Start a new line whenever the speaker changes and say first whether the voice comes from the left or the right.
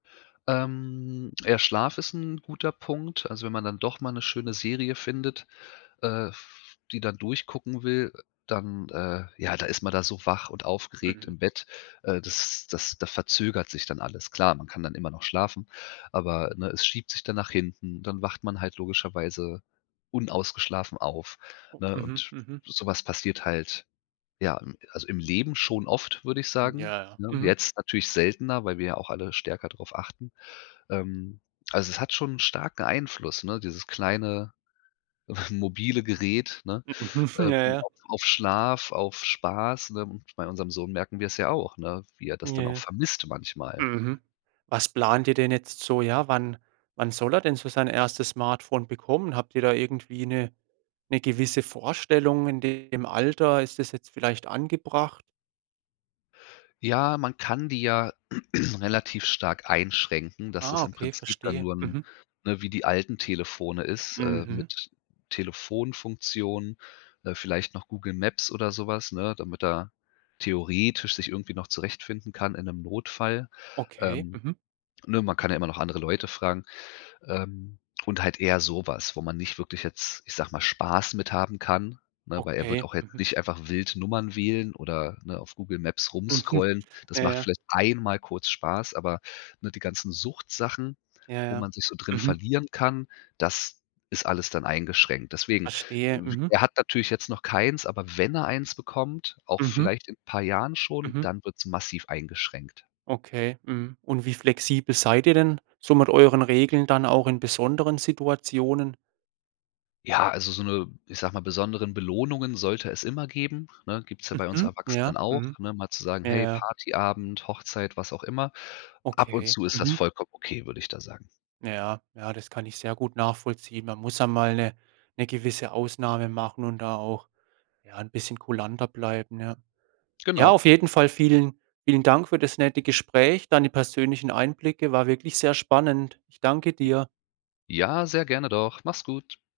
left: Ähm, ja, Schlaf ist 'n guter Punkt. Also, wenn man dann doch mal 'ne schöne Serie findet, äh, f die dann durchgucken will, äh, dann äh ja, da ist man da so wach und aufgeregt
right: Mhm.
left: im Bett. Äh, das das da verzögert sich dann alles. Klar, man kann dann immer noch schlafen, aber, ne, es schiebt sich dann nach hinten, dann wacht man halt logischerweise unausgeschlafen auf, ne,
right: Mhm.
left: und
right: Mhm.
left: so was passiert halt. Ja, im also im Leben schon oft, würde ich sagen,
right: Ja, ja.
left: ne?
right: Mhm.
left: Jetzt natürlich seltener, weil wir ja auch alle stärker drauf achten. Ähm, also, es hat schon 'n starken Einfluss, ne, dieses kleine, mobile Gerät, ne,
right: Ja,
left: ähm,
right: ja.
left: auf auf Schlaf, auf Spaß, ne? Bei unserem Sohn merken wir's ja auch, ne, wie er das dann auch
right: Ja.
left: vermisst manchmal.
right: Mhm. Was Plant ihr denn jetzt so? Ja, wann wann soll er denn so sein erstes Smartphone bekommen? Habt ihr da irgendwie 'ne 'ne gewisse Vorstellung in dem Alter? Ist das jetzt vielleicht angebracht?
left: Ja, man kann die ja relativ stark einschränken, dass
right: Ah,
left: das im
right: okay,
left: Prinzip dann
right: verstehe.
left: nur 'n
right: Mhm.
left: ne, wie die alten Telefone ist, äh,
right: Mhm.
left: mit Telefonfunktion, äh, vielleicht noch Google Maps oder so was, ne, damit er theoretisch sich irgendwie noch zurechtfinden kann in 'nem Notfall,
right: Okay.
left: ähm.
right: Mhm.
left: Ne, man kann ja immer noch andere Leute fragen ähm, und halt eher sowas, wo man nicht wirklich jetzt- ich sag mal- Spaß mit haben kann, ne, weil er wird
right: Okay.
left: auch jetzt
right: Mhm.
left: nicht einfach wild Nummern wählen oder, ne, auf Google Maps
right: Mhm.
left: rumscrollen. Das
right: Ja,
left: macht
right: ja.
left: vielleicht einmal kurz Spaß, aber, ne, die ganzen Suchtsachen,
right: Ja,
left: wo
right: ja.
left: man sich so drin
right: Mhm.
left: verlieren kann, das ist alles dann eingeschränkt. Deswegen
right: Verstehe, mhm.
left: er hat natürlich jetzt noch keins, aber wenn er eins bekommt, auch
right: Mhm.
left: vielleicht in 'n paar Jahren schon,
right: Mhm.
left: dann wird's massiv eingeschränkt.
right: Okay. Mhm, und wie flexibel seid ihr denn so mit euren Regeln dann auch in besonderen Situationen?
left: Ja, also, so 'ne- ich sage mal- besonderen Belohnungen sollte es immer geben, ne, gibt's ja bei uns
right: Mhm. Ja.
left: Erwachsenen auch,
right: Mhm.
left: ne, mal zu sagen:
right: Ja,
left: „Hey,
right: ja.
left: Partyabend, Hochzeit, was auch immer“. Ab und
right: Okay.
left: zu ist das
right: Mhm.
left: vollkommen okay, würde ich da sagen.
right: Ja, ja, das kann ich sehr gut nachvollziehen. Man muss einmal 'ne 'ne gewisse Ausnahme machen und da auch, ja, 'n bisschen kulanter bleiben, ja. Ja,
left: Genau.
right: auf jeden Fall vielen vielen Dank für das nette Gespräch, deine persönlichen Einblicke. War wirklich sehr spannend. Ich danke dir.
left: Ja, sehr gerne doch, mach's gut.